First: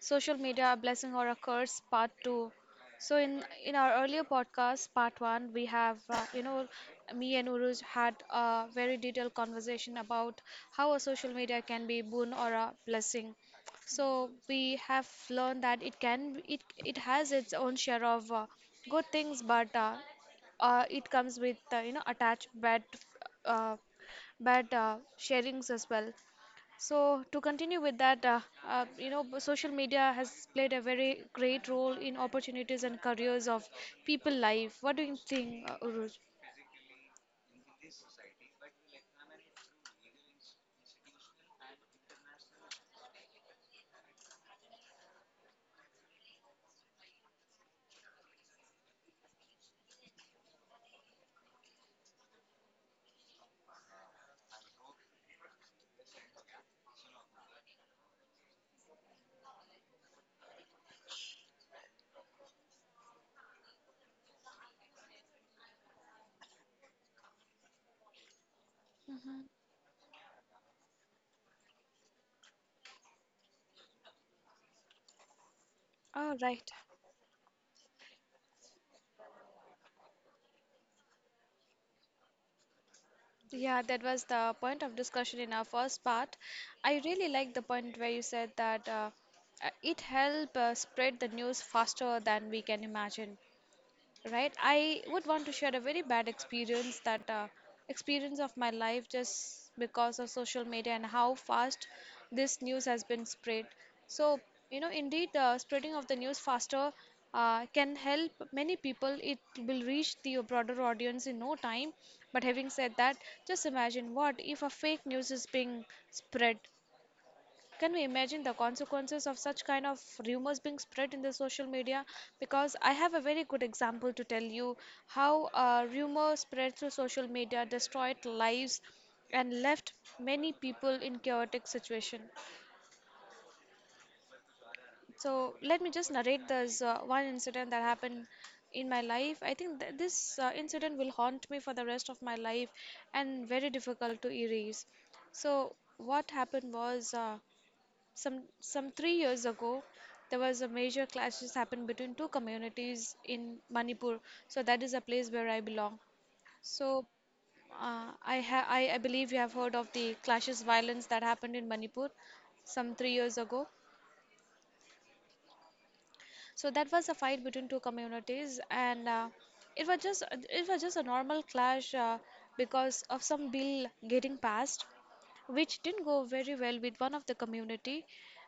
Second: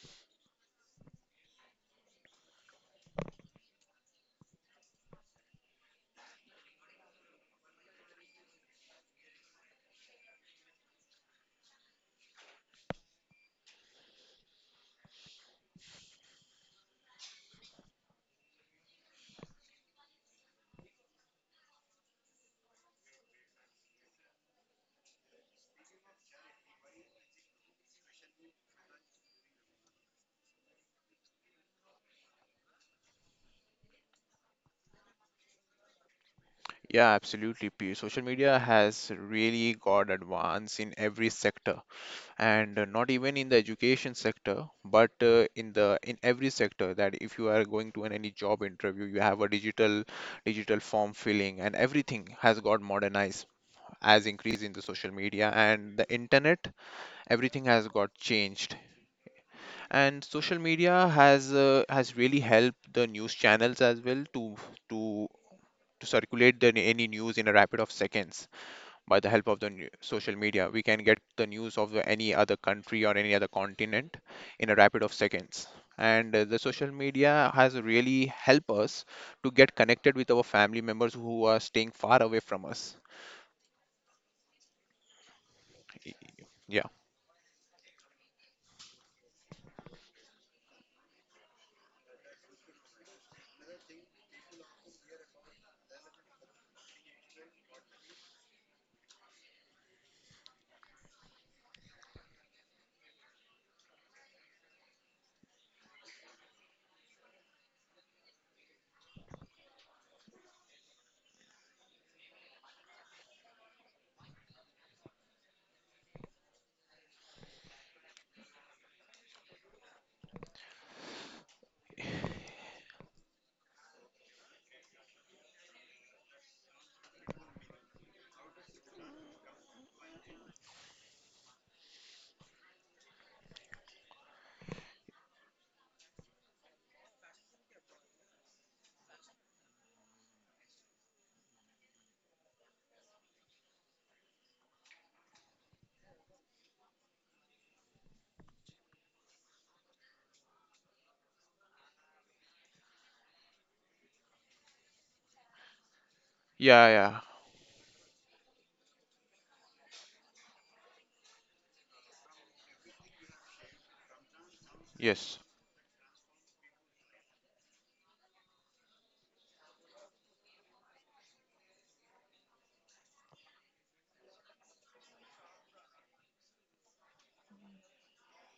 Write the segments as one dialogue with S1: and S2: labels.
S1: Social Media: A Blessing or a Curse, Part Two. So, in our earlier podcast, Part One, we have me and Uruj had a very detailed conversation about how a social media can be boon or a blessing. So we have learned that it can it it has its own share of good things, but it comes with attached uh, bad sharings as well. So to continue with that, social media has played a very great role in opportunities and careers of people life. What do you think, Uruj?
S2: Yeah, absolutely. P. Social media has really got advance in every sector, and not even in the education sector, but in the in every sector. That if you are going to an any job interview, you have a digital form filling, and everything has got modernized as increase in the social media and the internet. Everything has got changed, and social media has has really helped the news channels as well to to circulate the, any news in a rapid of seconds by the
S1: Mm-hmm.
S2: help of the new social media we can get the news of the any other country or any other continent in a rapid of seconds and
S1: All
S2: the
S1: right.
S2: social media has really helped us to get connected with our family members who are staying far away from us.
S1: Yeah, that was the point of discussion in our first
S2: Y-
S1: part.
S2: yeah
S1: I really like the point where you said that it help spread the news faster than we can imagine. Right, I would want to share a very bad experience of my life just because of social media and how fast this news has been spread. So, you know, indeed, spreading of the news faster can help many people. It will reach the broader audience in no time. But having said that, just imagine what if a fake news is being spread. Can we imagine the consequences of such kind of rumors being spread in the social media? Because I have a very good example to tell you how a rumor spread through social media destroyed lives and left many people in chaotic situation. So let me just narrate this one incident that happened in my life. I think this incident will haunt me for the rest of my life and very difficult to erase. So what happened was. Some 3 years ago, there was a major clashes happened between two communities in Manipur. So that is a place where I belong.
S2: yeah,
S1: So
S2: yeah,
S1: I, ha- I believe you have heard of the clashes violence that happened in Manipur some 3 years ago.
S2: yes,
S1: So that was a fight between two communities, and it was just it was just a normal clash because of some bill getting passed which didn't go very well with one of the community.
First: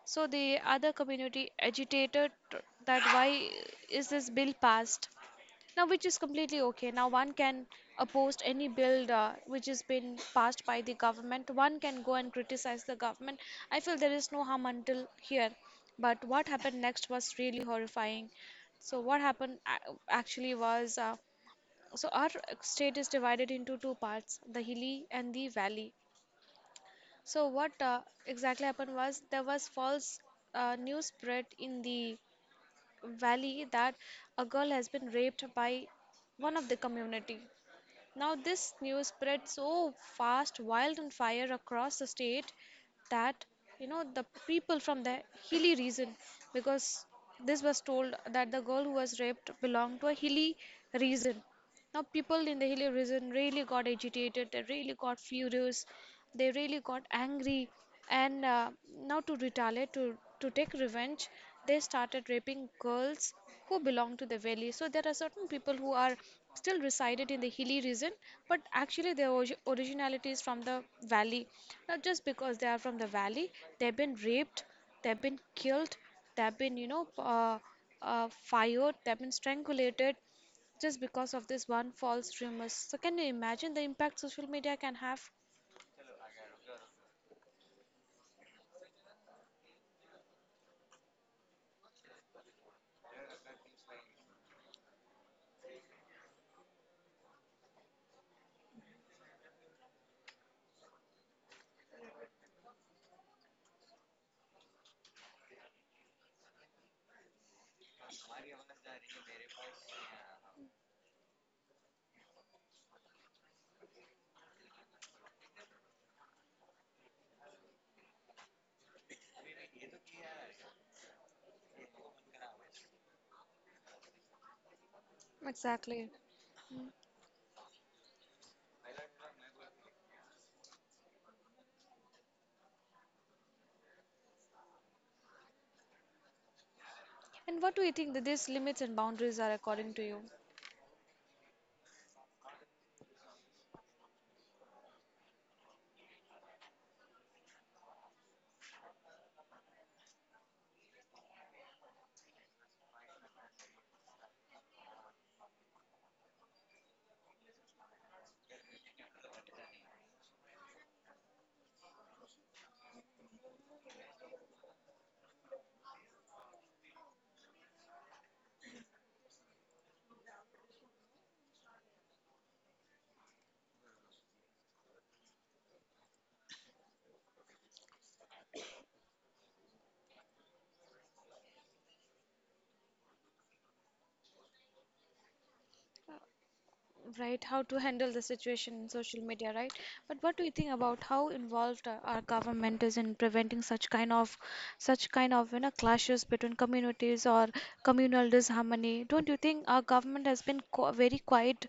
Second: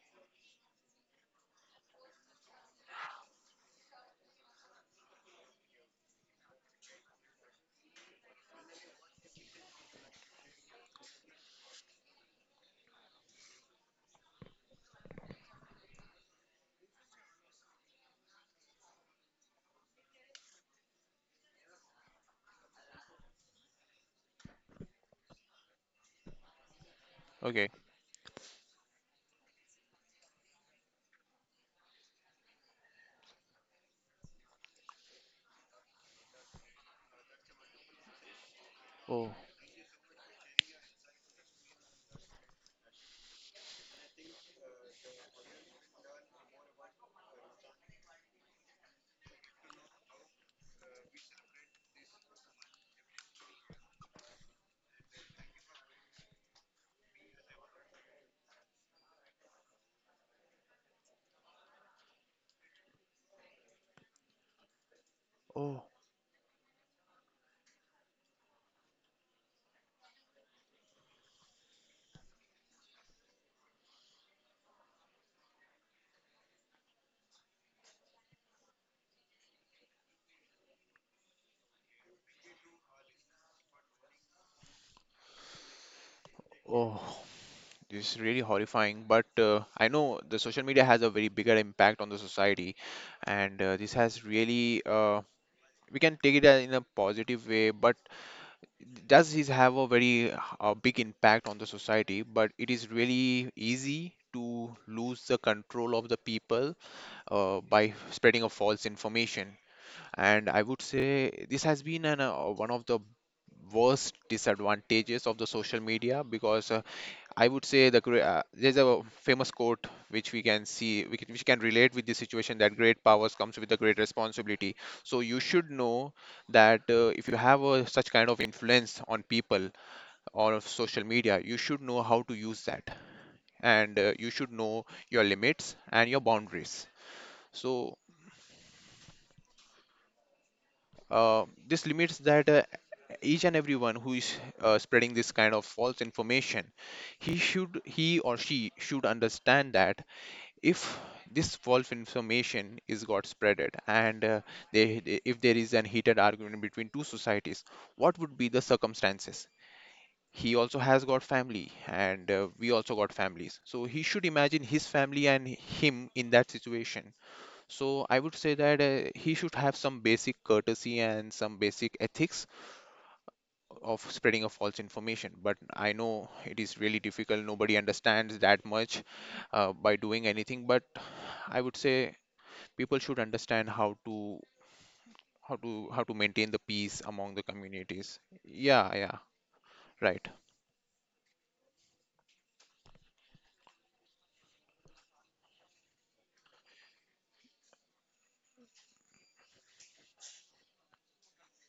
S1: So the other community agitated, that why is this bill passed? Now, which is completely okay. Now, one can oppose any bill which has been passed by the government. One can go and criticize the government. I feel there is no harm until here. But what happened next was really horrifying. So, what happened actually was so our state is divided into two parts, the hilly and the valley. So
S2: okay,
S1: what exactly happened was, there was false news spread in the valley that a girl has been raped by one of the community. Now this news
S2: oh,
S1: spread so fast, wild and fire across the state, that you know the people from the hilly region, because this was told that the girl who was raped belonged to a hilly region. Now, people in the hilly region really got agitated, they really got furious, they really got angry, and now to retaliate, to take revenge, they started raping girls who belong to the valley. So, there are certain people
S2: oh,
S1: who are still resided in the hilly region, but actually their originality is from the valley. Now, just because they are from the valley, they've been raped, they've been killed, they've been, you know, fired, they've been strangulated, just because of this one false rumors. So can you imagine the impact social media can have?
S2: oh, this is really horrifying, but I know the social media has a very bigger impact on the society, and this has really we can take it as in a positive way, but does his have a very big impact on the society, but it is really easy to lose the control of the people by spreading a false information. And I would say this has been an, one of the worst disadvantages of the social media, because I would say there's a famous quote which we can see, we can, which can relate with the situation that great powers comes with a great responsibility. So you should
S1: Exactly.
S2: know that if you have a, such kind of influence on people or of social media, you should know how to use that, and you should know your limits and your boundaries.
S1: And what do you
S2: So
S1: think that these limits and boundaries are according to you?
S2: this limits that each and everyone who is spreading this kind of false information, he should, he or she should understand that if this false information is got spreaded, and they- if there is an heated argument between two societies, what would be the circumstances. He also has got family, and we also got families, so he should imagine his family and him in that situation. So I would say that he should have some basic courtesy and some basic ethics of spreading of false information, but I know it is really difficult, nobody understands that much by doing anything. But I would say people should understand how to how to maintain the peace among the
S1: Right, how to handle
S2: communities.
S1: the situation in
S2: Yeah, yeah,
S1: social media, right. But
S2: right.
S1: what do you think about how involved our government is in preventing such kind of such kind of, you know, clashes between communities or communal disharmony? Don't you think our government has been very quiet,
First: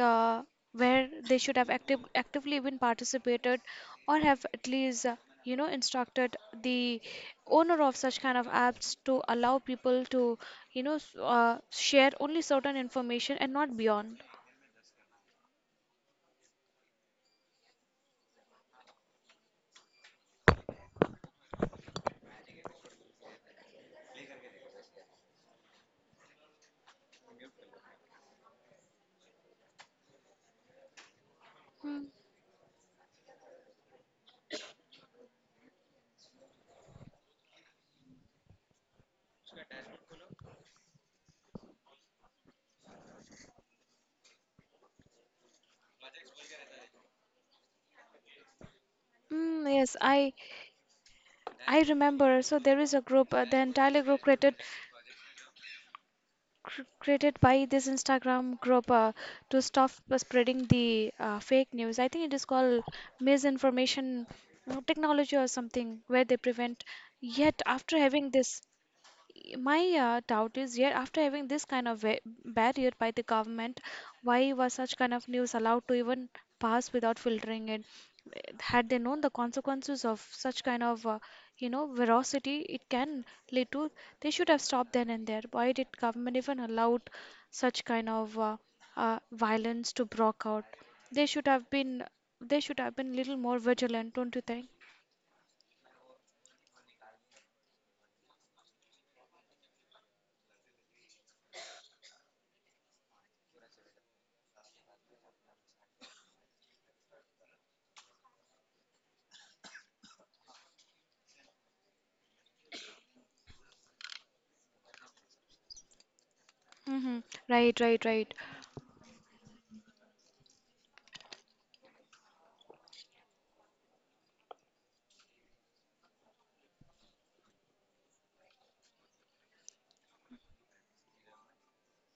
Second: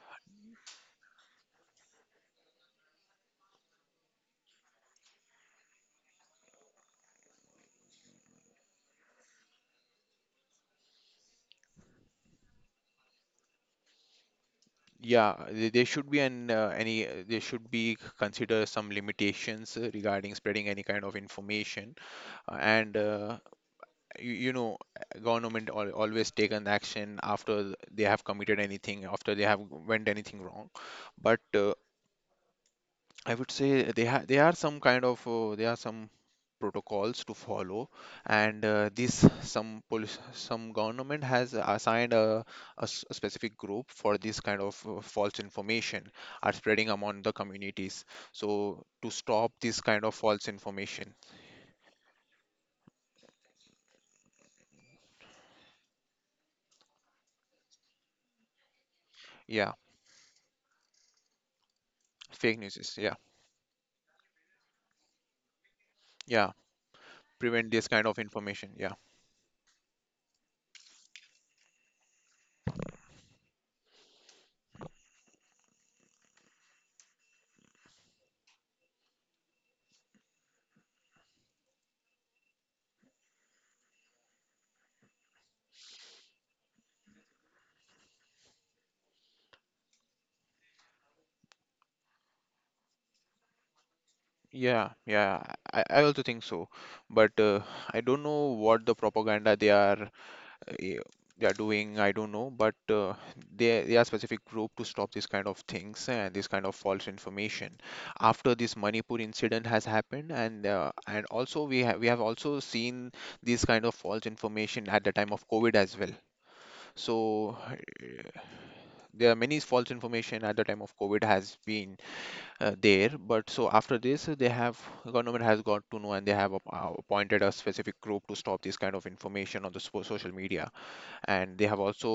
S1: uh, where they should have actively been participated, or have at least instructed the owner of such kind of apps to allow people to, you know, share only certain information and not beyond.
S2: Yeah, there should be an any there should be consider some limitations regarding spreading any kind of information, and you, you know government always take an action after they have committed anything, after they have went anything wrong. But
S1: Mm,
S2: I would say they ha they are some kind of there are some protocols to follow, and this some police some government has assigned a, a specific group for this kind of false information are spreading among the communities. So to stop this
S1: yes,
S2: kind of
S1: I
S2: false information,
S1: I remember. So there is a group, the entire group created, created by this Instagram group, to
S2: yeah,
S1: stop spreading the fake news. I think it is
S2: fake news
S1: called
S2: is, yeah,
S1: misinformation technology or something, where they
S2: yeah,
S1: prevent. Yet
S2: prevent this
S1: after
S2: kind of
S1: having this,
S2: information, yeah.
S1: my doubt is here, after having this kind of barrier by the government, why was such kind of news allowed to even pass without filtering it? Had they known the consequences of such kind of, veracity it can lead to, they should have stopped then and there. Why did government even allowed such kind of violence to broke out? They should have been, they should have been little more vigilant, don't you think?
S2: Yeah, yeah, I also think so. But I don't know what the propaganda they are eh, they are doing, I don't know, but they are specific group to stop this kind of things and this kind of false information after this Manipur incident has happened, and and also we have also seen this kind of false information at the time of COVID as well.
S1: Mm-hmm.
S2: So
S1: Right, right, right.
S2: there are many false information at the time of COVID has been there. But so after this they have, government has got to know, and they have appointed a specific group to stop this kind of information on the social media, and they have also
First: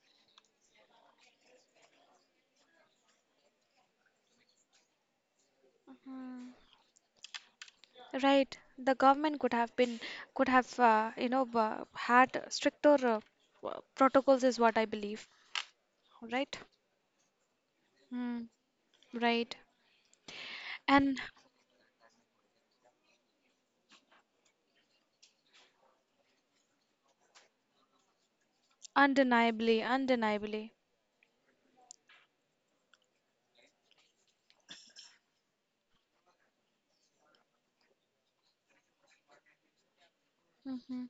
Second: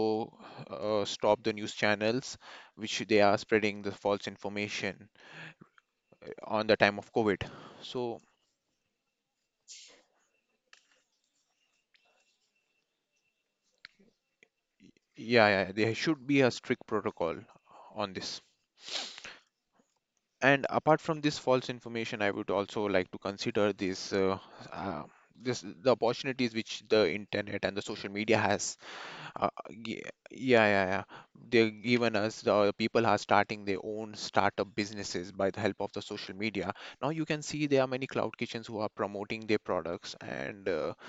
S2: stopped the news channels which they are spreading the false information on the time of COVID. So
S1: Right, the government could have been, could have, had stricter protocols is what I believe.
S2: yeah, yeah, there should be a
S1: Right?
S2: strict protocol on this.
S1: Mm, right.
S2: And apart from
S1: And
S2: this false information, I would also like to consider this uh, this the opportunities which the internet and the social media has.
S1: undeniably,
S2: Yeah, yeah,
S1: undeniably.
S2: yeah, yeah. They're given us, the people are starting their own startup businesses by the help of the social media. Now you can see there are many cloud kitchens who are promoting their products, and
S1: Mm-hmm.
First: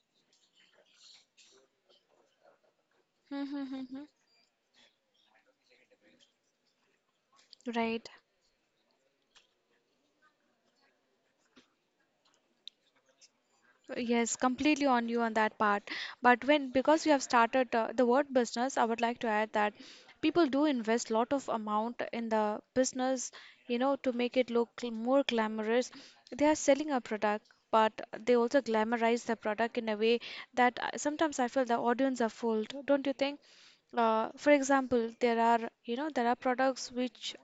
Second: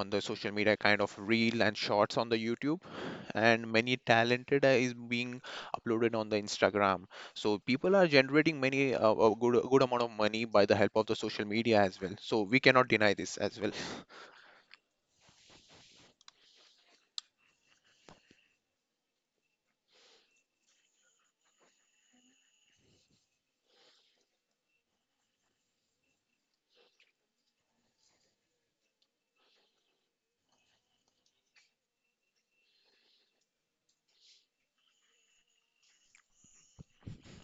S2: on the social media kind of reel and shorts on the YouTube, and
S1: Mm-hmm.
S2: many
S1: Mm-hmm.
S2: talented is being uploaded on the Instagram. So people are
S1: Right.
S2: generating many a good amount of money by the help of the social media as well. So we cannot deny this as well.
S1: Yes, completely on you on that part. But when, because we have started the word business, I would like to add that people do invest lot of amount in the business, you know, to make it look more glamorous. They are selling a product, but they also glamorize the product in a way that sometimes I feel the audience are fooled, don't you think? For example, there are, you know, there are products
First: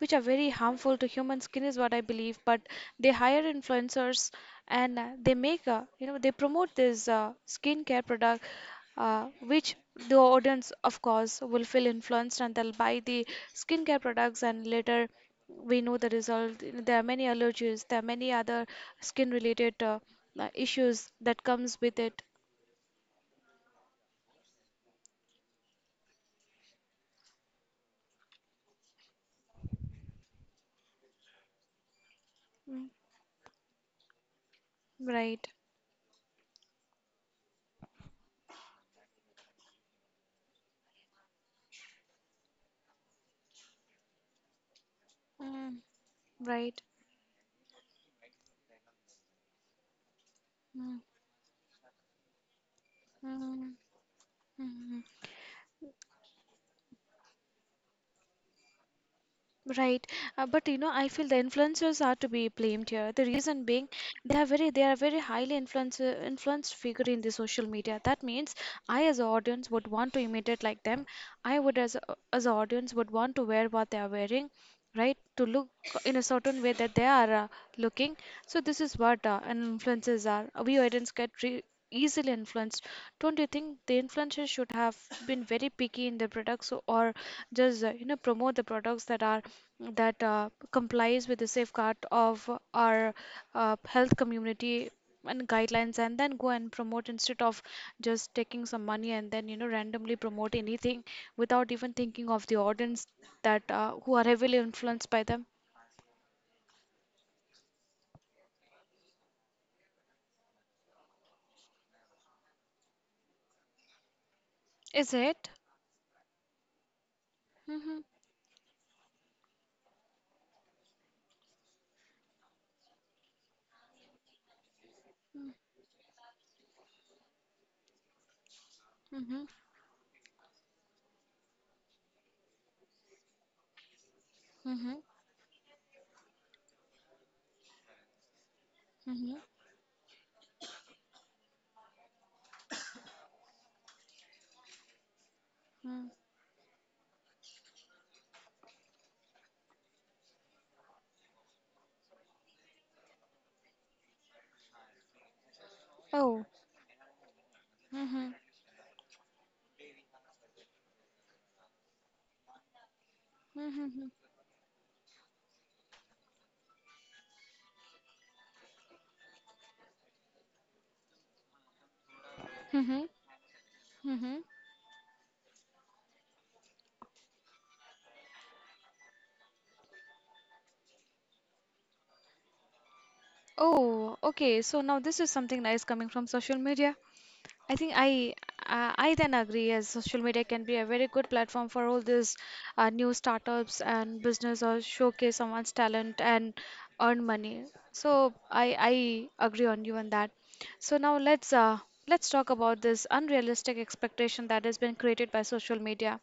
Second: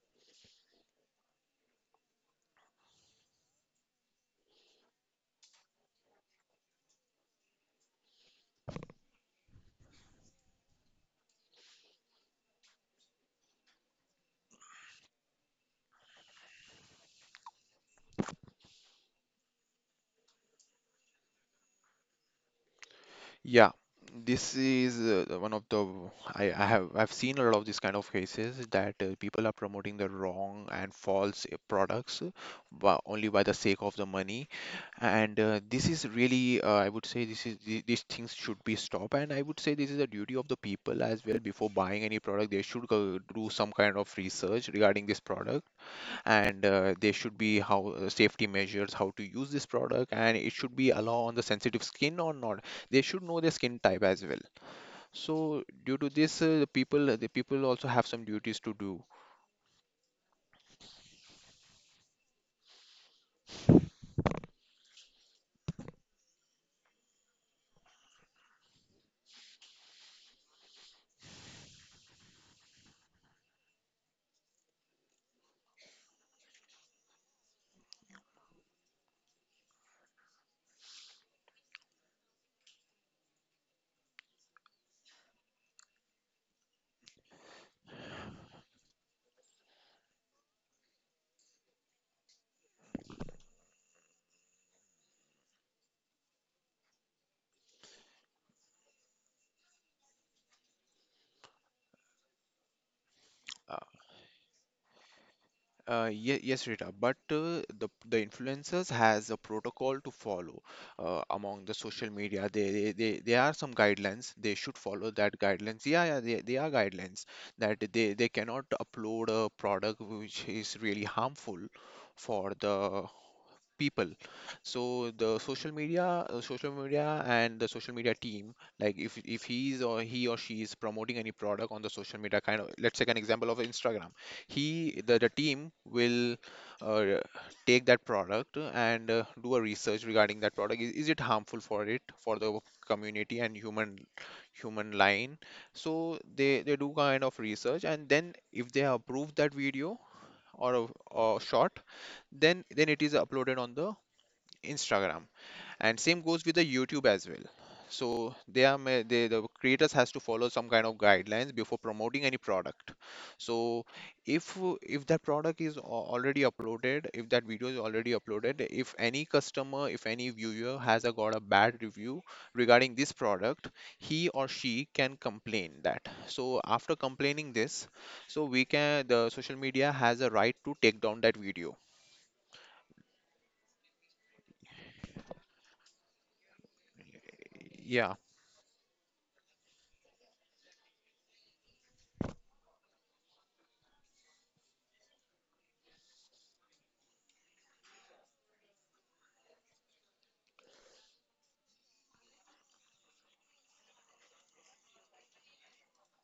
S1: which are very harmful to human skin is what I believe, but they hire influencers, and they make a, you know, they promote this skincare product, which the audience of course will feel influenced, and they'll buy the skincare products, and later we know the result. You know, there are many allergies, there are many other skin related issues that comes with it.
S2: Yeah, this is one of the I've seen a lot of these kind of cases that people are promoting the wrong and false products
S1: Mm,
S2: by, only by the sake of the money, and
S1: right.
S2: this is really I would say this is these things should be stopped. And I would say this is a duty of the people as well. Before buying any product, they should go do some kind of research regarding this product,
S1: Mm,
S2: and
S1: right.
S2: there should be how safety measures, how to use this product and it should be
S1: Mm,
S2: allow on the sensitive skin or not, they should know their
S1: mm,
S2: skin type as well.
S1: mm. Mm.
S2: So due to this the people, the people also have some duties to do.
S1: Right, but you know, I feel the influencers are to be blamed here. The reason being, they are very highly influenced figure in the social media. That means I, as an audience, would want to imitate like them. I would, as an audience, would want to wear what they are wearing, right, to look in a certain way that they are looking. So this is what an influences are, we audience get easily influenced. Don't you think the influencers should have been very picky in their products, or just, promote the products that are that complies with the safeguard of our health community and guidelines, and then go and promote, instead of just taking some money and then, you know, randomly promote anything without even thinking of the audience that
S2: Uh,
S1: who are heavily influenced by them.
S2: Ye Yes, Rita, but the influencers has a protocol to follow among the social media. They, they they are some guidelines. They should follow
S1: Is
S2: that
S1: it?
S2: guidelines. Yeah, yeah, they are guidelines that
S1: Mm-hmm.
S2: they cannot upload a product which is really harmful for the people. So the
S1: Mm-hmm.
S2: social media and the social media team, like
S1: Mm-hmm.
S2: if he's or he or she is promoting any product on the social media, kind of let's take an example of Instagram,
S1: Mm-hmm.
S2: he the team will uh, take that product and
S1: Mm-hmm.
S2: do a research regarding that product, is it harmful for it for the community and human human line. So they do kind of research, and then if they approve that video or a, or short, then it is uploaded on the Instagram, and same
S1: Oh.
S2: goes with the YouTube as well.
S1: Mm-hmm.
S2: So they are they the creators has to follow some kind of guidelines before promoting any product. So
S1: Mm-hmm.
S2: if that product is already uploaded, if that video is already uploaded, if any customer, if any viewer has a, got a bad review regarding
S1: Mm-hmm.
S2: this product, he
S1: Mm-hmm.
S2: or she can complain that. So after complaining this, so we can, the social media has a right to take down that video.
S1: Oh, okay. So now this is something nice coming from social media. I think
S2: Yeah.
S1: I then agree, as social media can be a very good platform for all these new startups and business, or showcase someone's talent and earn money. So I agree on you on that. So now let's talk about this unrealistic expectation that has been created by social media.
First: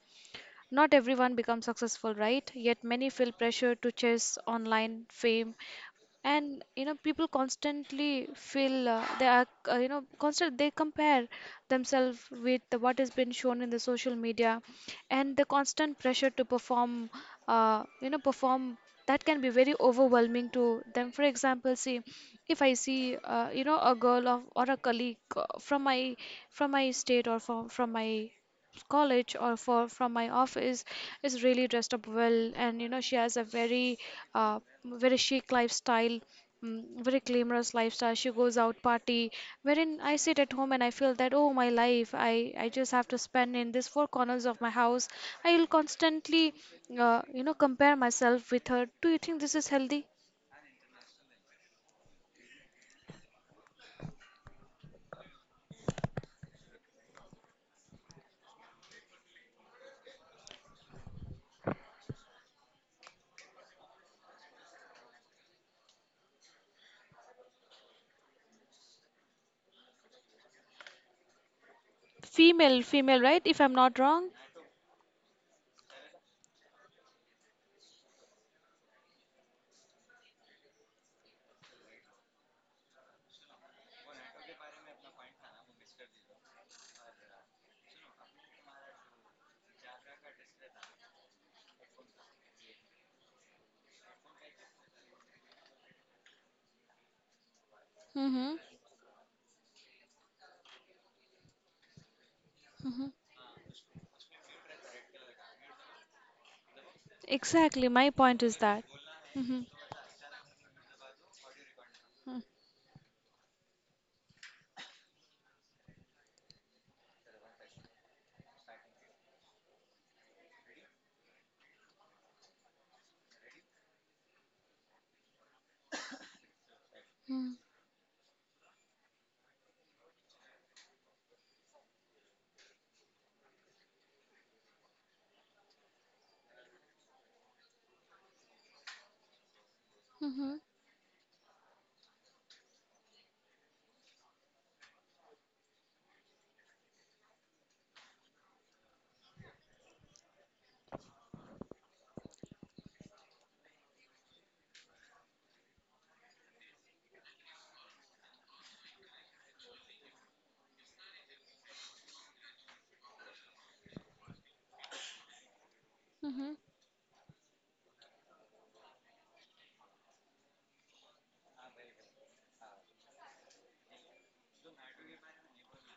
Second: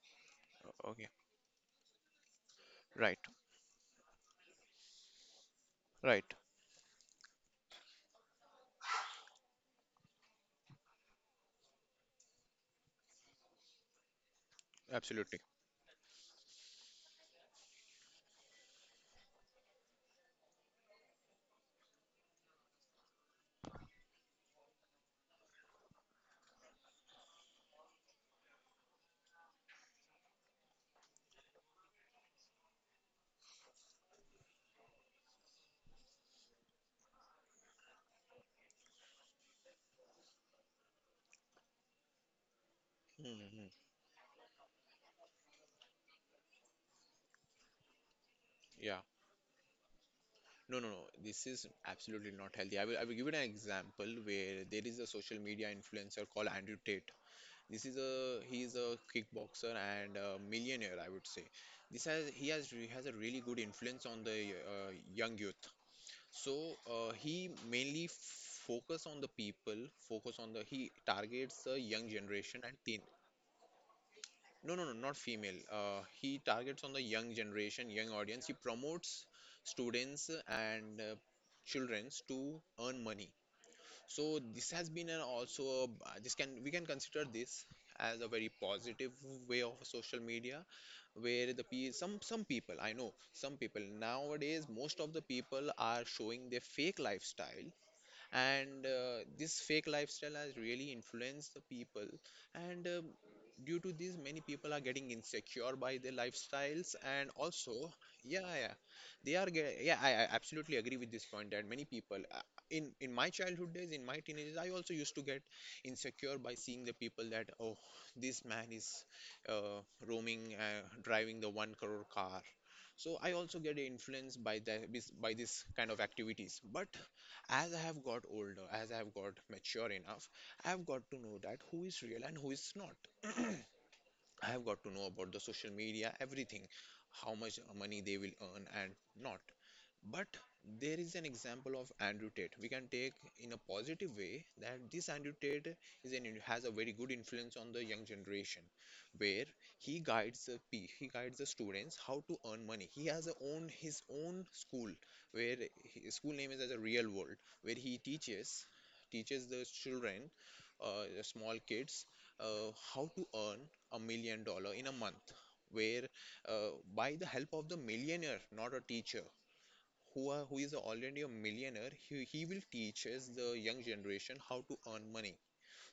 S1: Not
S2: Okay.
S1: everyone becomes successful, right? Yet many
S2: Right.
S1: feel pressure to chase online fame,
S2: Right.
S1: and you know, people constantly feel, they are, you know constant they compare themselves with what has been shown in the social media, and
S2: Absolutely.
S1: the constant pressure to perform, perform, that can be very overwhelming to them. For example, see, if I see, a girl of or a colleague, from my state, or from my college, or for from my office, is really dressed up well, and you know, she has a very uh, very chic lifestyle, mm, very glamorous lifestyle, she goes out party, wherein I sit at home and I feel that, oh, my life, I just have to spend
S2: Hmm.
S1: in these four corners of my house. I will constantly, compare myself with
S2: Yeah.
S1: her. Do you think this is healthy?
S2: No, no, no. This is absolutely not healthy. I will give it an example where there is a social media influencer called Andrew Tate. This is a he is a kickboxer and a millionaire, I would say. This has he has a really good influence on the young youth. So he mainly focus on the people, focus on the he targets the young generation and
S1: Female,
S2: teen.
S1: female, right? If I'm not wrong.
S2: No, no, no, not female. He targets on the young generation, young audience. He promotes students and childrens to earn money. So this has been an also a, this can we can consider this as a very positive way of social media, where some some people, I know some people nowadays, most of the people are showing their fake lifestyle,
S1: Mm-hmm.
S2: and this fake lifestyle has really influenced the people, and
S1: Mm-hmm.
S2: due to this many people are getting insecure by their lifestyles, and also
S1: Exactly, my point
S2: yeah,
S1: is
S2: yeah,
S1: that.
S2: they are
S1: Mm-hmm.
S2: get, yeah, I absolutely agree with this point, that many people in my childhood days, in my teenage days, I also used to get insecure by seeing the people that oh, this man is uh, roaming, driving the one crore car, so I also get influenced by the by this kind of activities. But
S1: Mm-hmm.
S2: as I have got older, as I have got mature enough, I have got to know that who is real and who is not. I have got to know about the social media, everything, how much money they will earn and not. But
S1: Mm-hmm.
S2: there is an example of Andrew Tate. We can take in a positive way that this Andrew Tate is an, has a very good influence on the young generation, where he guides the students how to earn money. He has a own his own school where his school name is as a real world, where he teaches the children, the small kids, how to earn $1 million in a month. Where
S1: Hmm.
S2: by the help of the millionaire, not a teacher, who is already a millionaire he will teach teaches the young generation how to earn money.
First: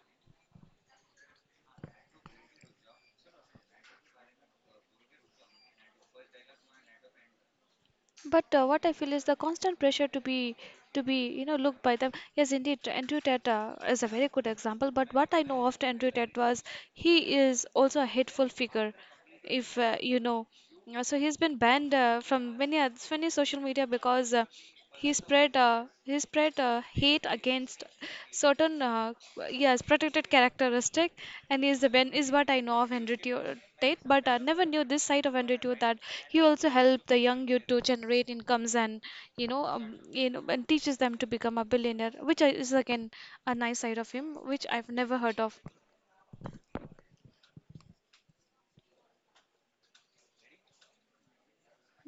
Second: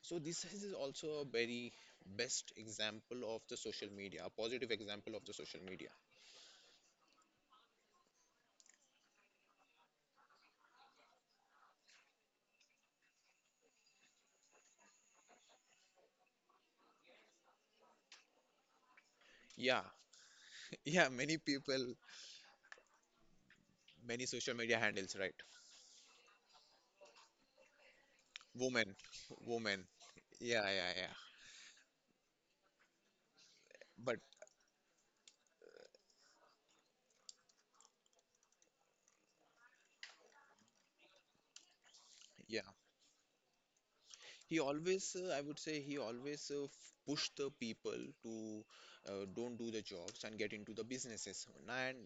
S2: So this is also a very best example of the social media, a positive example of the social media.
S1: But what I feel is the constant pressure to be, you know, looked by them. Yes, indeed, Andrew Tate is a very good example. But what I know of Andrew Tate was he is also a hateful figure, if
S2: Yeah
S1: you know. Uh,
S2: Yeah,
S1: So he's
S2: many
S1: been
S2: people.
S1: banned from many social media
S2: Many
S1: because
S2: social media
S1: he
S2: handles, right.
S1: spread hate against certain
S2: Women.
S1: yes,
S2: Women.
S1: protected
S2: Yeah, yeah, yeah.
S1: characteristic, and is the ben is what I know of Tate.
S2: But
S1: But I never knew this side of Henry Tate that he also helped the young youth to generate incomes and teaches them to become a billionaire, which
S2: yeah,
S1: is again a nice side of him
S2: he
S1: which I've
S2: always
S1: never heard
S2: I would
S1: of.
S2: say he always push the people to don't do the jobs and get into the businesses. And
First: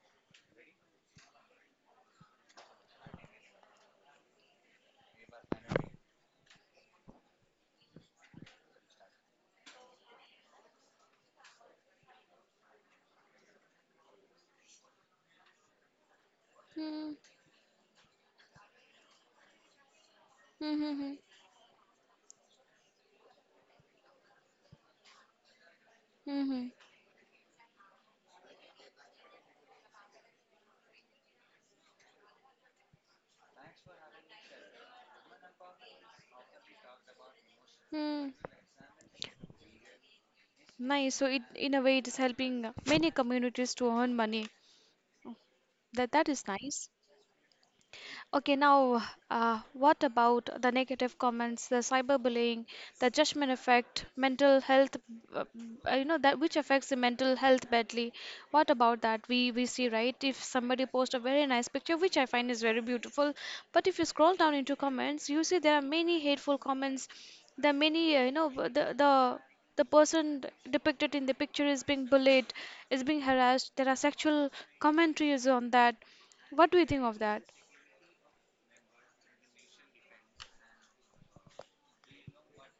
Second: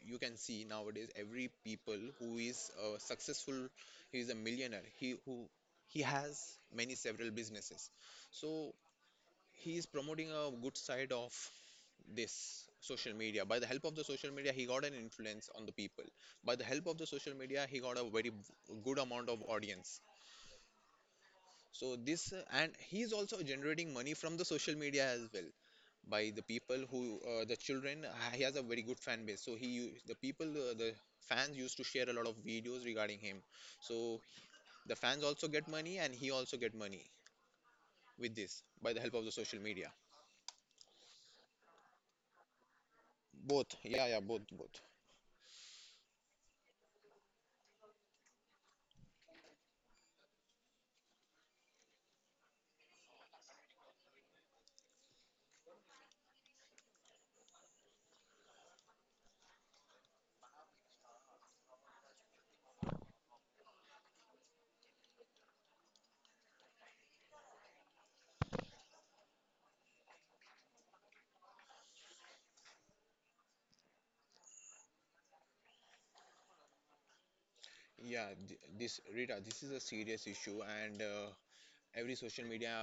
S2: you can see nowadays every people who is successful, he is a millionaire, he who he has many several businesses. So he is promoting a good side of this social media. By the help of the social media he got an influence on the people. By the help of the
S1: Hmm.
S2: social media he got a very good amount of audience.
S1: Hmm.
S2: So this and he's also generating money from the social media as well, by the
S1: Hmm.
S2: people who the children. He has a very good fan base. So the people, the fans used to share a lot of videos regarding him. So the fans also get money and he also get money
S1: Hmm.
S2: with this, by the help of the social media.
S1: Nice. So it in a way it is helping many
S2: Both,
S1: communities to
S2: yeah,
S1: earn
S2: yeah, both,
S1: money.
S2: both.
S1: That is nice. Okay, now what about the negative comments, the cyberbullying, the judgment effect, mental health? Uh, you know, that which affects the mental health badly. What about that? We see, right, if somebody posts a very nice picture, which I find is very beautiful, but if you scroll down into comments, you see there are many hateful comments. There are many you know, the person depicted in the picture is being bullied, is being harassed. There are sexual commentaries on that. What do you think of that?
S2: Yeah, this Rita, this is a serious issue, and every social media,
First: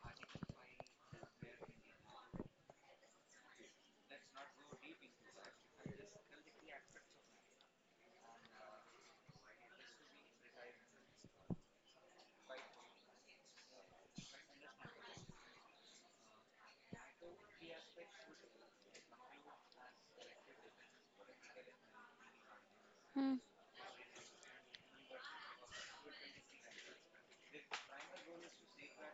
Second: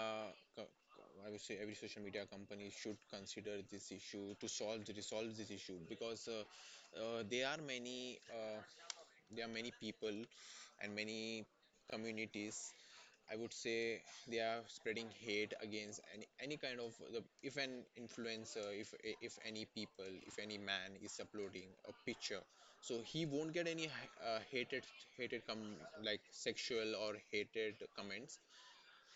S2: I would say every social media company should consider this issue to solve to resolve this issue, because uh, there are many uh, there are many people and many communities, I would say, they are spreading hate against any kind of the, if an influencer, if any people, if any man is uploading a picture, so he
S1: Hmm.
S2: won't get any hated like sexual or hated comments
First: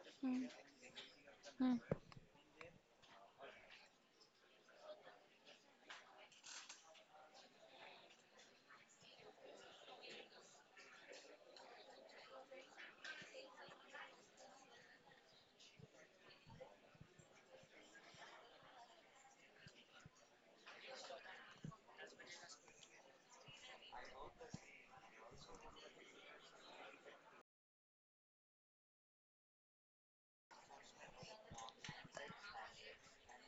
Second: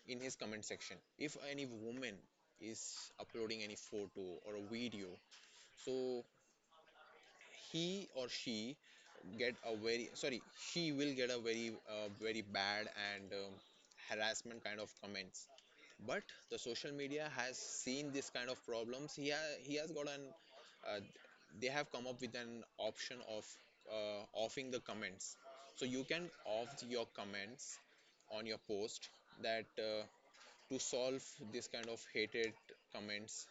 S2: in his
S1: Mm,
S2: comment section. If any
S1: mm.
S2: woman is uploading any photo or a video, so he or she get a very sorry, she will get a very very bad and harassment kind of comments. But the social media has seen this kind of problems, he has got an uh, they have come up with an option of offing the comments. So you can off your comments on your post, that to solve this kind of hated comments.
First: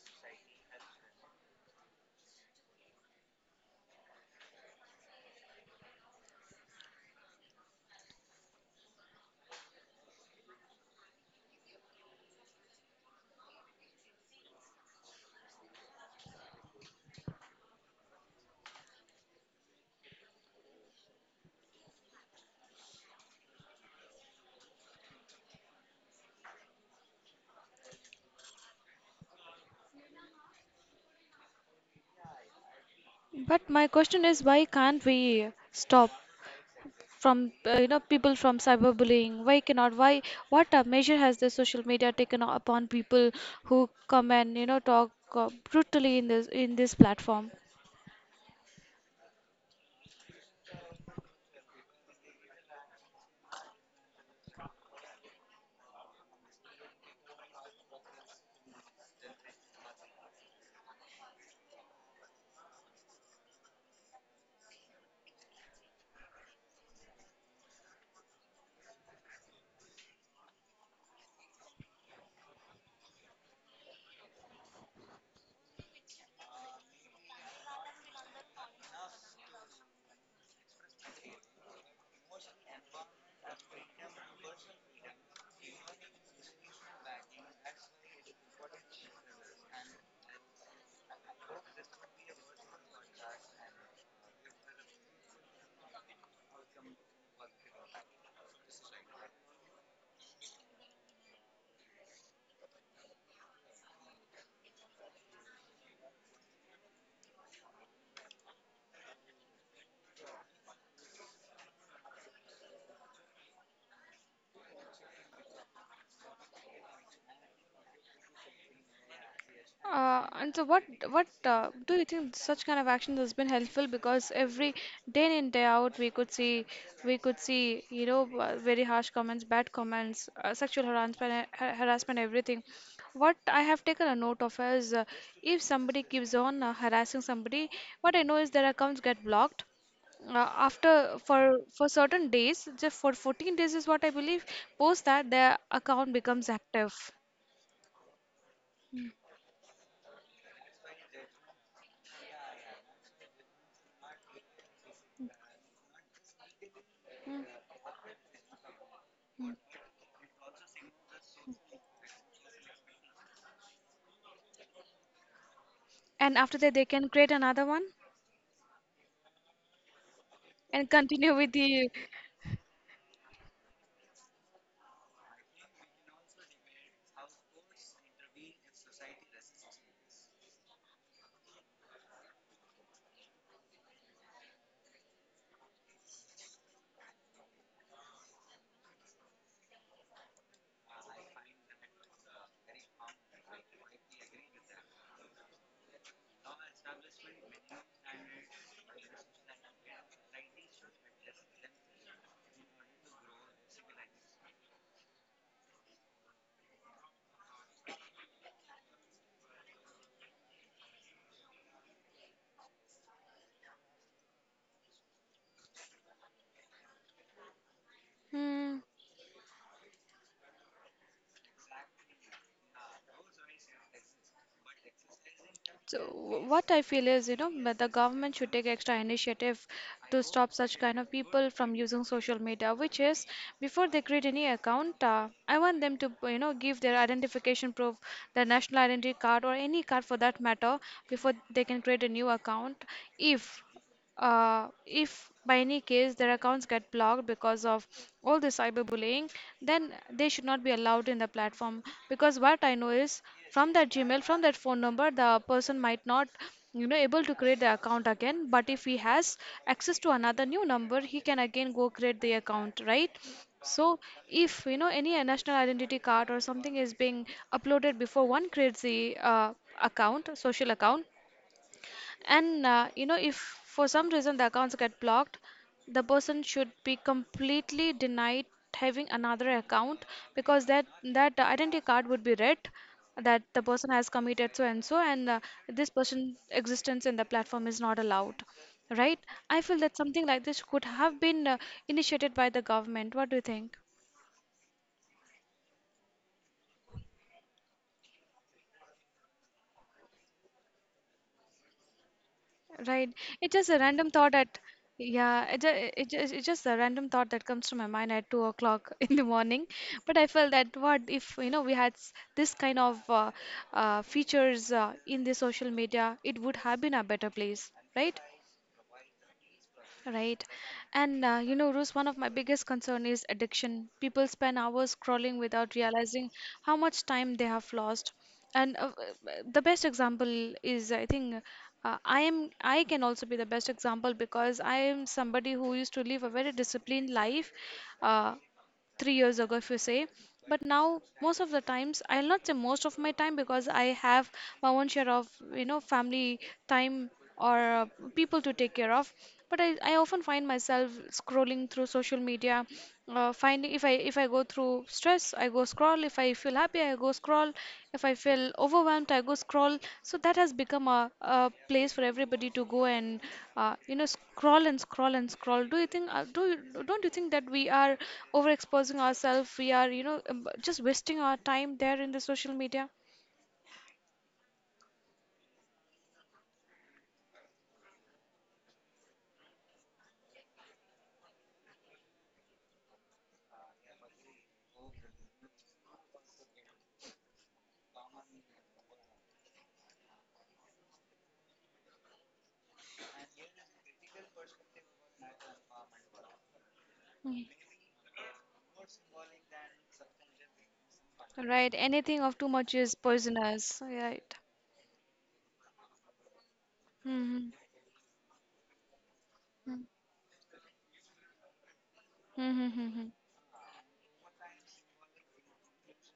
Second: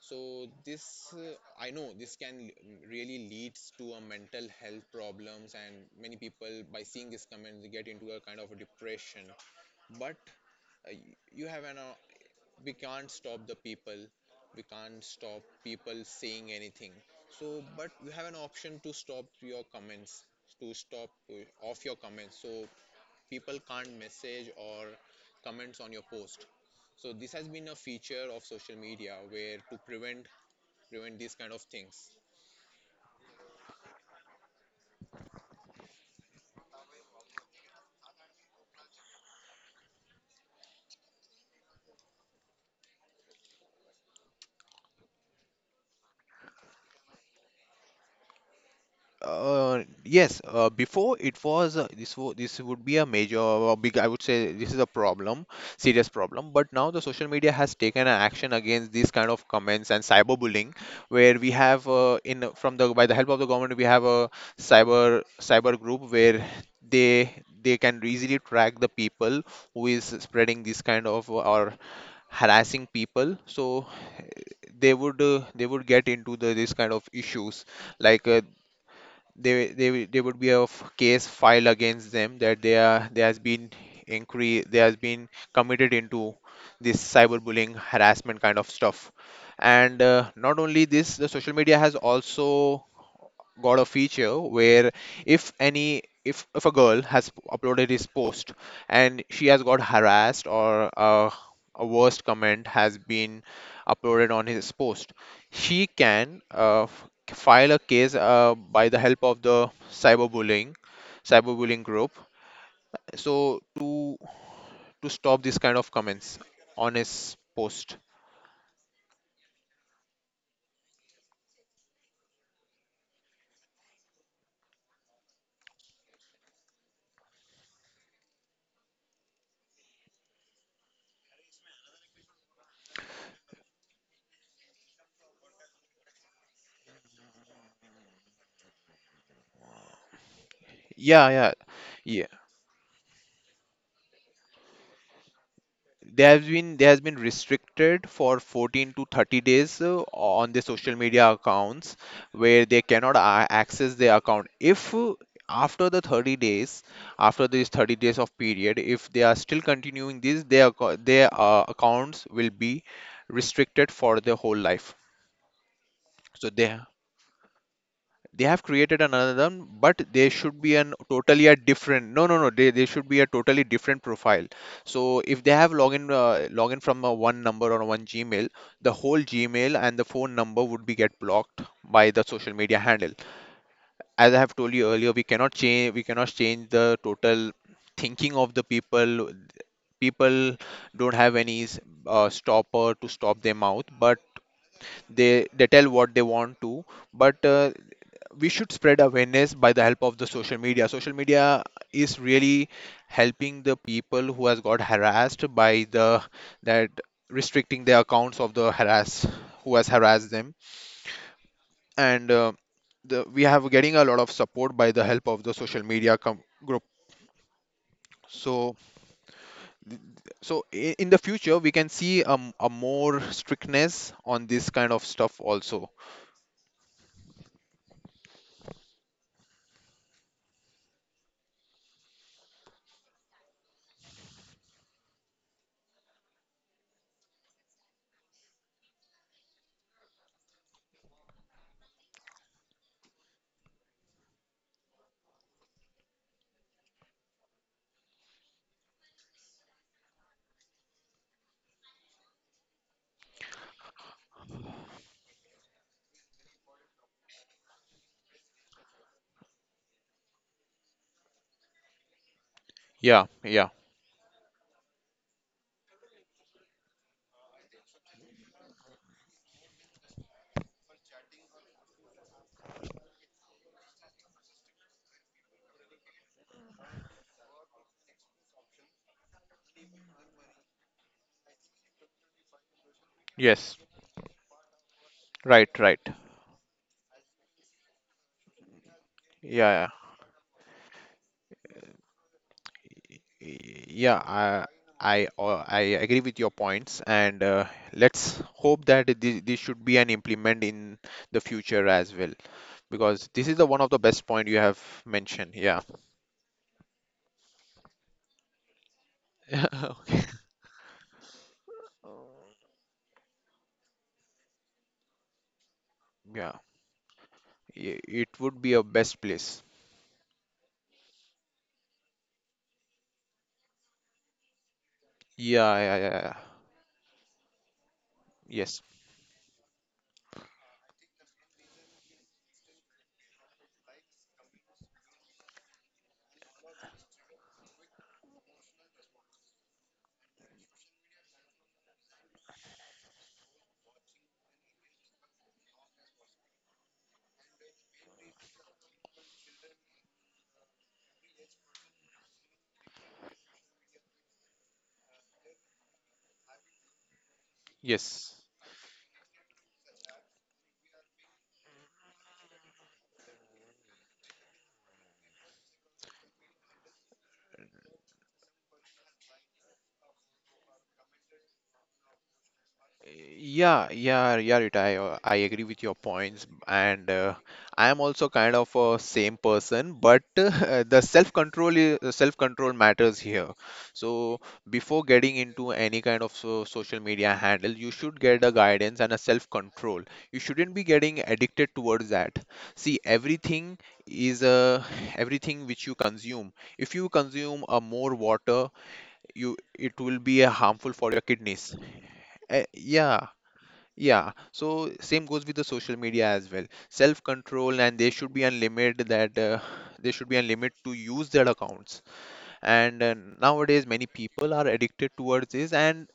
S2: So this I know this can really leads to a mental health problems, and many people by seeing this comment they get into a kind of a depression. But uh, you have an we can't stop the people, we can't stop people saying anything. So but you have an option to stop your comments, to stop off your comments, so people can't message or comments on your post. So this has been a feature of social media, where to prevent these kind of things.
S1: But my question is, why can't we stop from, you know, people from cyberbullying? Why cannot? Why? What measure has the social media taken upon people who come and, you know, talk brutally in this platform?
S2: Yes, before it was this wo this would be a major or big, I would say this is a problem, serious problem. But now the social media has taken an action against these kind of comments and cyberbullying, where we have in from the by the help of the government we have a cyber group, where they can easily track the people who is spreading this kind of or harassing people. So they would get into the this kind of issues, like they there would be a case filed against them, that they are there has been inquiry, there has been committed into this cyberbullying harassment kind of stuff. And not only this, the social media has also got a feature where if any if a girl has uploaded his post and she has got harassed, or a worst comment has been uploaded on his post, she can file a case by the help of the cyberbullying, cyberbullying group, so to stop this kind of comments on his post.
S1: And so what do you think such kind of actions has been helpful, because every day in and day out we could see, you know, very harsh comments, bad comments, sexual harassment, harassment, everything. What I have taken a note of is, if somebody keeps on harassing somebody, what I know is their accounts get blocked uh, after,
S2: Yeah,
S1: for certain
S2: yeah.
S1: days, just for 14 days is what I believe. Post that, their account
S2: They
S1: becomes
S2: have been, they
S1: active.
S2: has been restricted for 14 to 30 days on their social media accounts, where they cannot access their account. If after the 30 days,
S1: Mm.
S2: after this 30 days of period, if they are still continuing this, their accounts will be restricted for their whole life.
S1: And
S2: So
S1: after that they can create another one
S2: they have created another one, but they should be
S1: and
S2: an
S1: continue
S2: totally
S1: with
S2: a
S1: the
S2: different, no no no, they, they should be a totally different profile. So if they have login login from one number or one Gmail, the whole Gmail and the phone number would be get blocked by the social media handle. As I have told you earlier, we cannot change, we cannot change the total thinking of the people. People don't have any stopper to stop their mouth, but they tell what they want to. But we should spread awareness by the help of the social media. Social media is really helping the people who has got harassed by the that, restricting their accounts of the harass who has harassed them. And the, we have getting a lot of support by the help of the social media group.
S1: hmm.
S2: So th- so in the future we can see a more strictness on this kind of stuff also.
S1: So what I feel is, you know, that the government should take extra initiative to stop such kind of people from using social media, which is, before they create any account, I want them to, you know, give their identification proof, their national identity card or any card for that matter, before they can create a new account. If if by any case their accounts get blocked because of all the cyberbullying, then they should not be allowed in the platform. Because what I know is, from that Gmail, from that phone number, the person might not, you know, able to create the account again, but if he has access to another new number, he can again go create the account, right?
S2: Yeah. Yeah.
S1: So if, you know, any national identity card or something is being uploaded before one creates the account, social account, and you know, if for some reason the accounts get blocked, the person should be completely denied having another account, because that identity card would be read that the
S2: Yes.
S1: person has committed so and so, and
S2: Right,
S1: this
S2: right.
S1: person's existence in the platform is not allowed. Right?
S2: Yeah,
S1: I feel
S2: yeah.
S1: that something like this could have been initiated by the government. What do you think?
S2: Yeah, I agree with your points, and let's hope that this should be an implement in the future as well,
S1: Right.
S2: because this
S1: It's
S2: is
S1: just
S2: the
S1: a
S2: one of the
S1: random
S2: best
S1: thought
S2: point
S1: that,
S2: you have
S1: yeah,
S2: mentioned. Yeah,
S1: it's just a random thought that comes to my mind at 2 o'clock in the morning.
S2: Yeah.
S1: But
S2: Okay.
S1: I felt that, what if, you know, we had this kind of features in the social media, it would
S2: Yeah,
S1: have been a better place, right?
S2: it would be a best place.
S1: Right. And you know, Rose, one of my biggest concern is addiction. People spend hours scrolling without
S2: Yeah, yeah, yeah,
S1: realizing
S2: yeah.
S1: how much time they have lost. And
S2: Yes,
S1: the best example is, I think, I am, I can also be the best example, because I am somebody who used to live a very disciplined life. Uh, 3 years ago if you say, but now most of the times, I'll not say most of my time, because I have my own share of, you know, family time, or people to take care of, but I often find myself scrolling through social media, finding, if I go through stress I go scroll, if I feel happy I go scroll, if I
S2: yes.
S1: feel overwhelmed I go scroll. So that has become a place for everybody to go and, you know, scroll and scroll and scroll. Do you think, do you, don't you think that we are overexposing ourselves, we are, you know, just wasting our time there in the social media?
S2: Yeah, yeah, yeah, Rita, I agree with your points, and I am also kind of a same person, but the self-control matters here. So before getting into any kind of social media handle, you should get a guidance and a self-control. You shouldn't be getting addicted towards that. See, is uh, everything which you consume. If you
S1: Mm,
S2: consume a more water, you it will be harmful for your
S1: right,
S2: kidneys.
S1: anything of too
S2: Uh,
S1: much is
S2: yeah
S1: poisonous, right?
S2: yeah, so same goes with the social media as well. Self
S1: Mm-hmm.
S2: control, and there should be a limit that there should be a limit to use their accounts.
S1: Mm-hmm.
S2: And
S1: Mm-hmm.
S2: nowadays, many people are addicted towards this, and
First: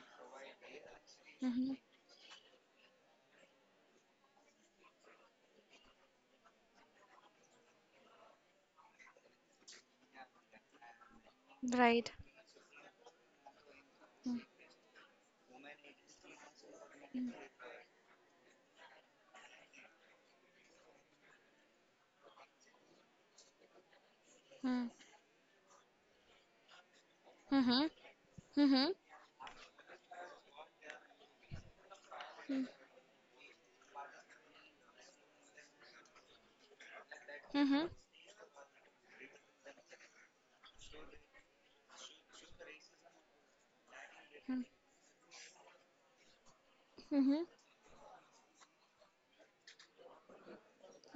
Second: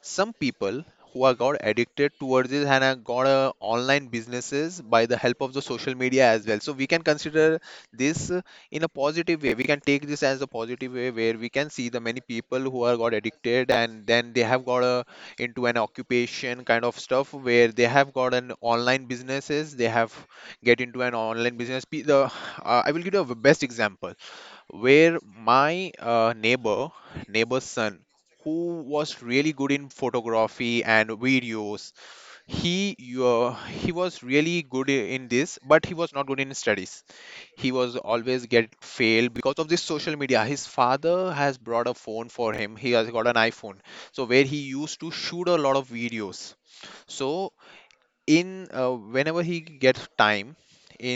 S2: some people who are got
S1: Mhm.
S2: addicted towards this and have got online businesses by the help of the social media as well. So we can consider this in a positive way. We can take this as a positive way, where we can see the
S1: Right.
S2: many people who are got addicted, and then
S1: Mm,
S2: they have got a, into an occupation kind of stuff where they have got an online businesses. They have get into an online business. The I will give you a best example
S1: mm,
S2: where my neighbor's
S1: mm,
S2: son who
S1: mhm,
S2: was really good in photography and videos. He he was really good in this, but he was not good in studies. He
S1: mhm,
S2: was always get failed because of this social media. His father has brought a phone for him, he has got an iPhone, so where he
S1: mm,
S2: used to shoot a lot of videos.
S1: mhm,
S2: So in whenever he gets time,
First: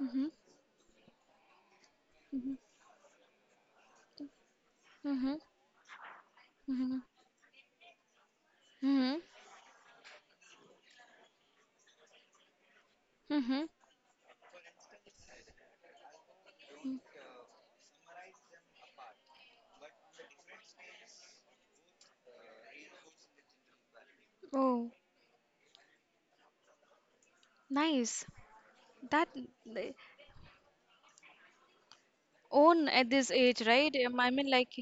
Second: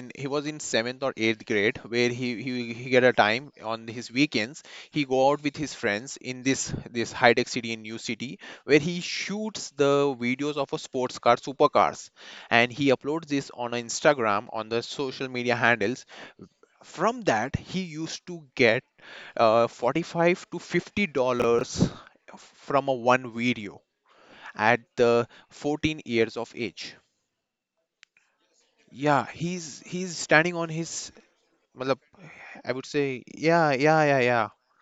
S1: mm,
S2: he
S1: mhm,
S2: was in seventh or eighth grade, where
S1: mhm,
S2: he get a time on his weekends. He go
S1: mhm,
S2: out with his friends in this
S1: mhm,
S2: this high tech city in new city, where
S1: mhm,
S2: he
S1: mhm,
S2: shoots the videos of a sports car, supercars, and he uploads this
S1: mhm,
S2: on Instagram, on the social media handles.
S1: mm.
S2: From that he used to get 45 to $50 from a one video, at
S1: Oh,
S2: the 14 years of age.
S1: nice.
S2: Yeah,
S1: That
S2: he's
S1: they
S2: standing on his, matlab, I would
S1: own at
S2: say,
S1: this age,
S2: yeah,
S1: right?
S2: yeah, yeah,
S1: I mean,
S2: yeah.
S1: like,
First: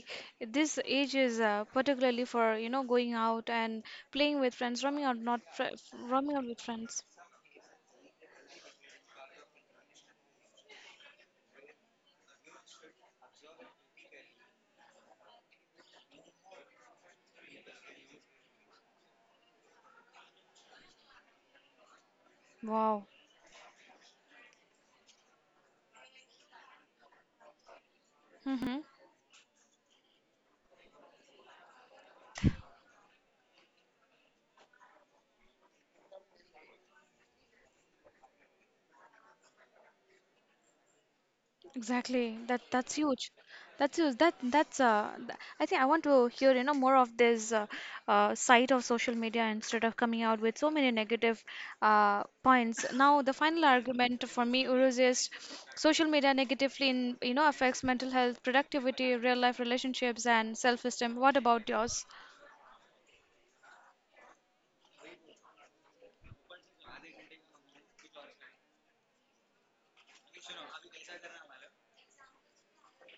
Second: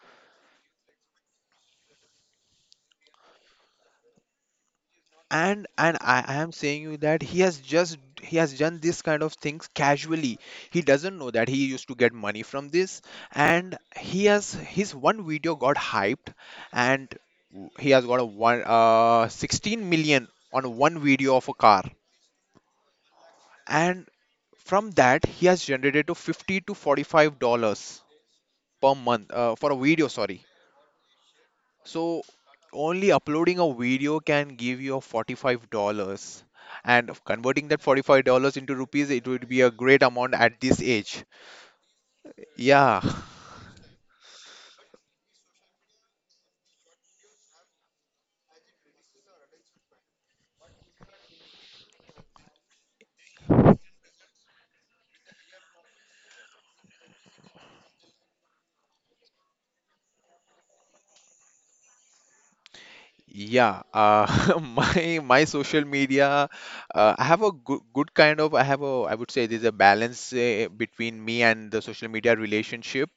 S1: this age is particularly for, you know, going out and playing with friends, roaming out, not fr
S2: And I
S1: roaming out
S2: am
S1: with
S2: saying you
S1: friends.
S2: that he has just he has done this kind of things casually. He doesn't know that he used to get money from this, and he has his one video got hyped, and he has got a one 16 million on one video of a car,
S1: Wow.
S2: and from that he has generated to 50 to $45
S1: Mm-hmm.
S2: per month for a video. Sorry. So only uploading a video can give you a $45, and converting that $45 into rupees, it would be a great amount at this age.
S1: Exactly. That's
S2: Yeah.
S1: huge. That's huge. I think I want to hear, you know, more of this side of social media instead of coming out with so many negative points. Now the final argument for me, Uruz, is social media negatively you know, affects mental health, productivity, real life relationships, and self-esteem. What about yours?
S2: Yeah, my social media, I have a good kind of, I have a, I would say there's a balance between me and the social media relationship,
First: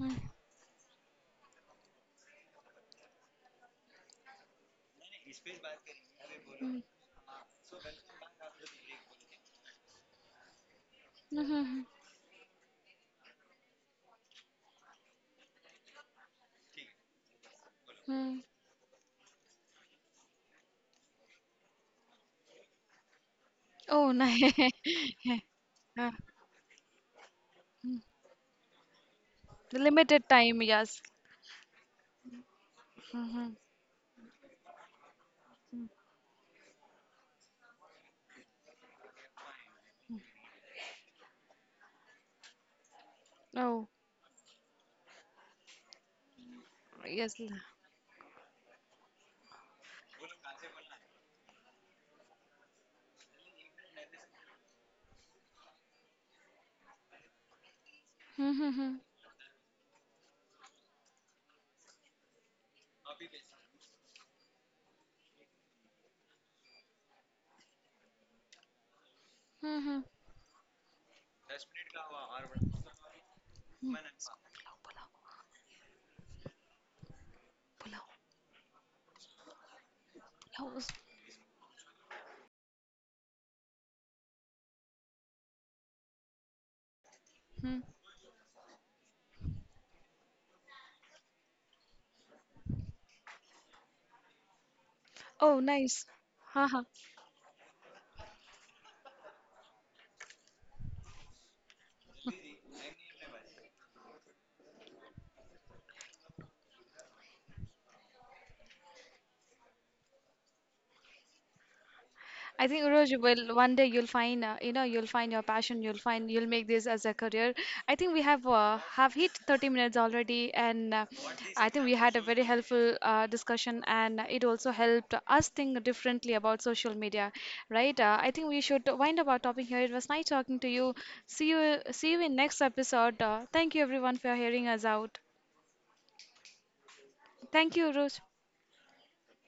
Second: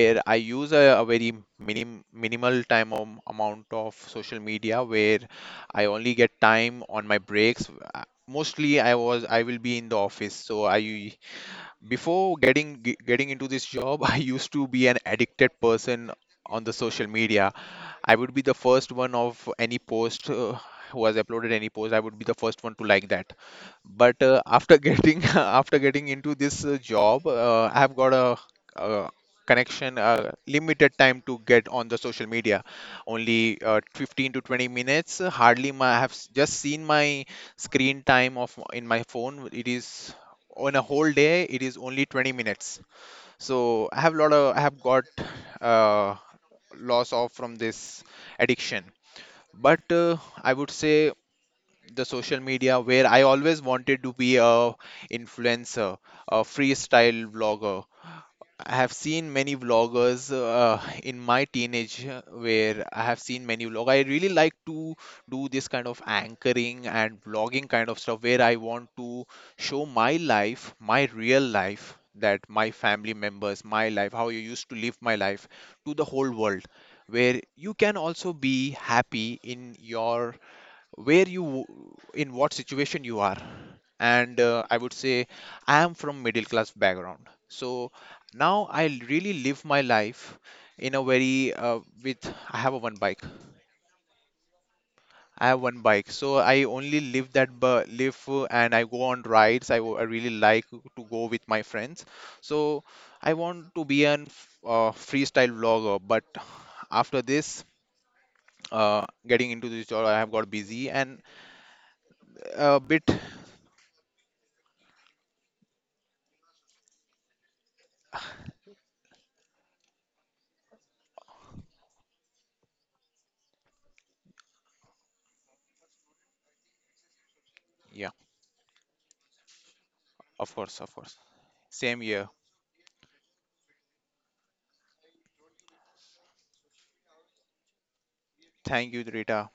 S1: Mm,
S2: I use a very minimal time amount of social media, where I only get
S1: mm,
S2: time on my breaks. Mostly I will be in the office, so I
S1: mhm,
S2: before getting getting into this job, I used to be an addicted person on the social media. I would be
S1: mm.
S2: the first one of any post, who has uploaded any post, I would be the first one to like that.
S1: Oh,
S2: But
S1: nice.
S2: after getting
S1: Yeah.
S2: after getting
S1: Uh,
S2: into this job, I have
S1: mm.
S2: got a, uh connection,
S1: Limited time,
S2: limited
S1: yes.
S2: time to get on the social media,
S1: Hmm.
S2: only 15 to 20 minutes. Hardly my I have just seen my screen time of in my phone. It is on a whole day, it is only 20 minutes. So
S1: Oh.
S2: I have lot of, I have got, Uh, loss of
S1: Yes. l-
S2: from this addiction. But I would say the social media, where I always wanted to be a influencer, a freestyle vlogger.
S1: Hmm, hmm,
S2: I have
S1: hmm,
S2: seen many vloggers in my teenage, where I have seen many vlog. I really like to do this kind of anchoring and vlogging kind of stuff, where I want to
S1: hmm,
S2: show
S1: hmm.
S2: my life, my real life, that my family members, my life, how you used to live
S1: Pulao,
S2: my life to the whole world, where you can
S1: pulao,
S2: also be happy in your,
S1: pulao, pulao.
S2: where you in what situation you are. And I would say I am from middle class background.
S1: Hmm.
S2: So now I really live my life in a very with, I have a one bike, I have
S1: Oh,
S2: one
S1: nice.
S2: bike, so I
S1: Haha.
S2: only live that bu- live and I go on rides. I really like to go with my friends. So I want to be an freestyle vlogger, but after this getting into this job I have got busy and
S1: I
S2: a
S1: think
S2: bit.
S1: Roj, will, one day you'll find, you know, you'll find your passion, you'll find, you'll make this as a career. I think we have hit 30 minutes already, and I think we had a very helpful discussion, and it also helped us think differently about social media, right?
S2: Yeah.
S1: I think we should wind up our topic here. It was nice
S2: Of
S1: talking to
S2: course, of
S1: you.
S2: course. Same
S1: See you
S2: year.
S1: in next episode. Thank you everyone for hearing us out. Thank you, Rose.
S2: Thank you, Rita.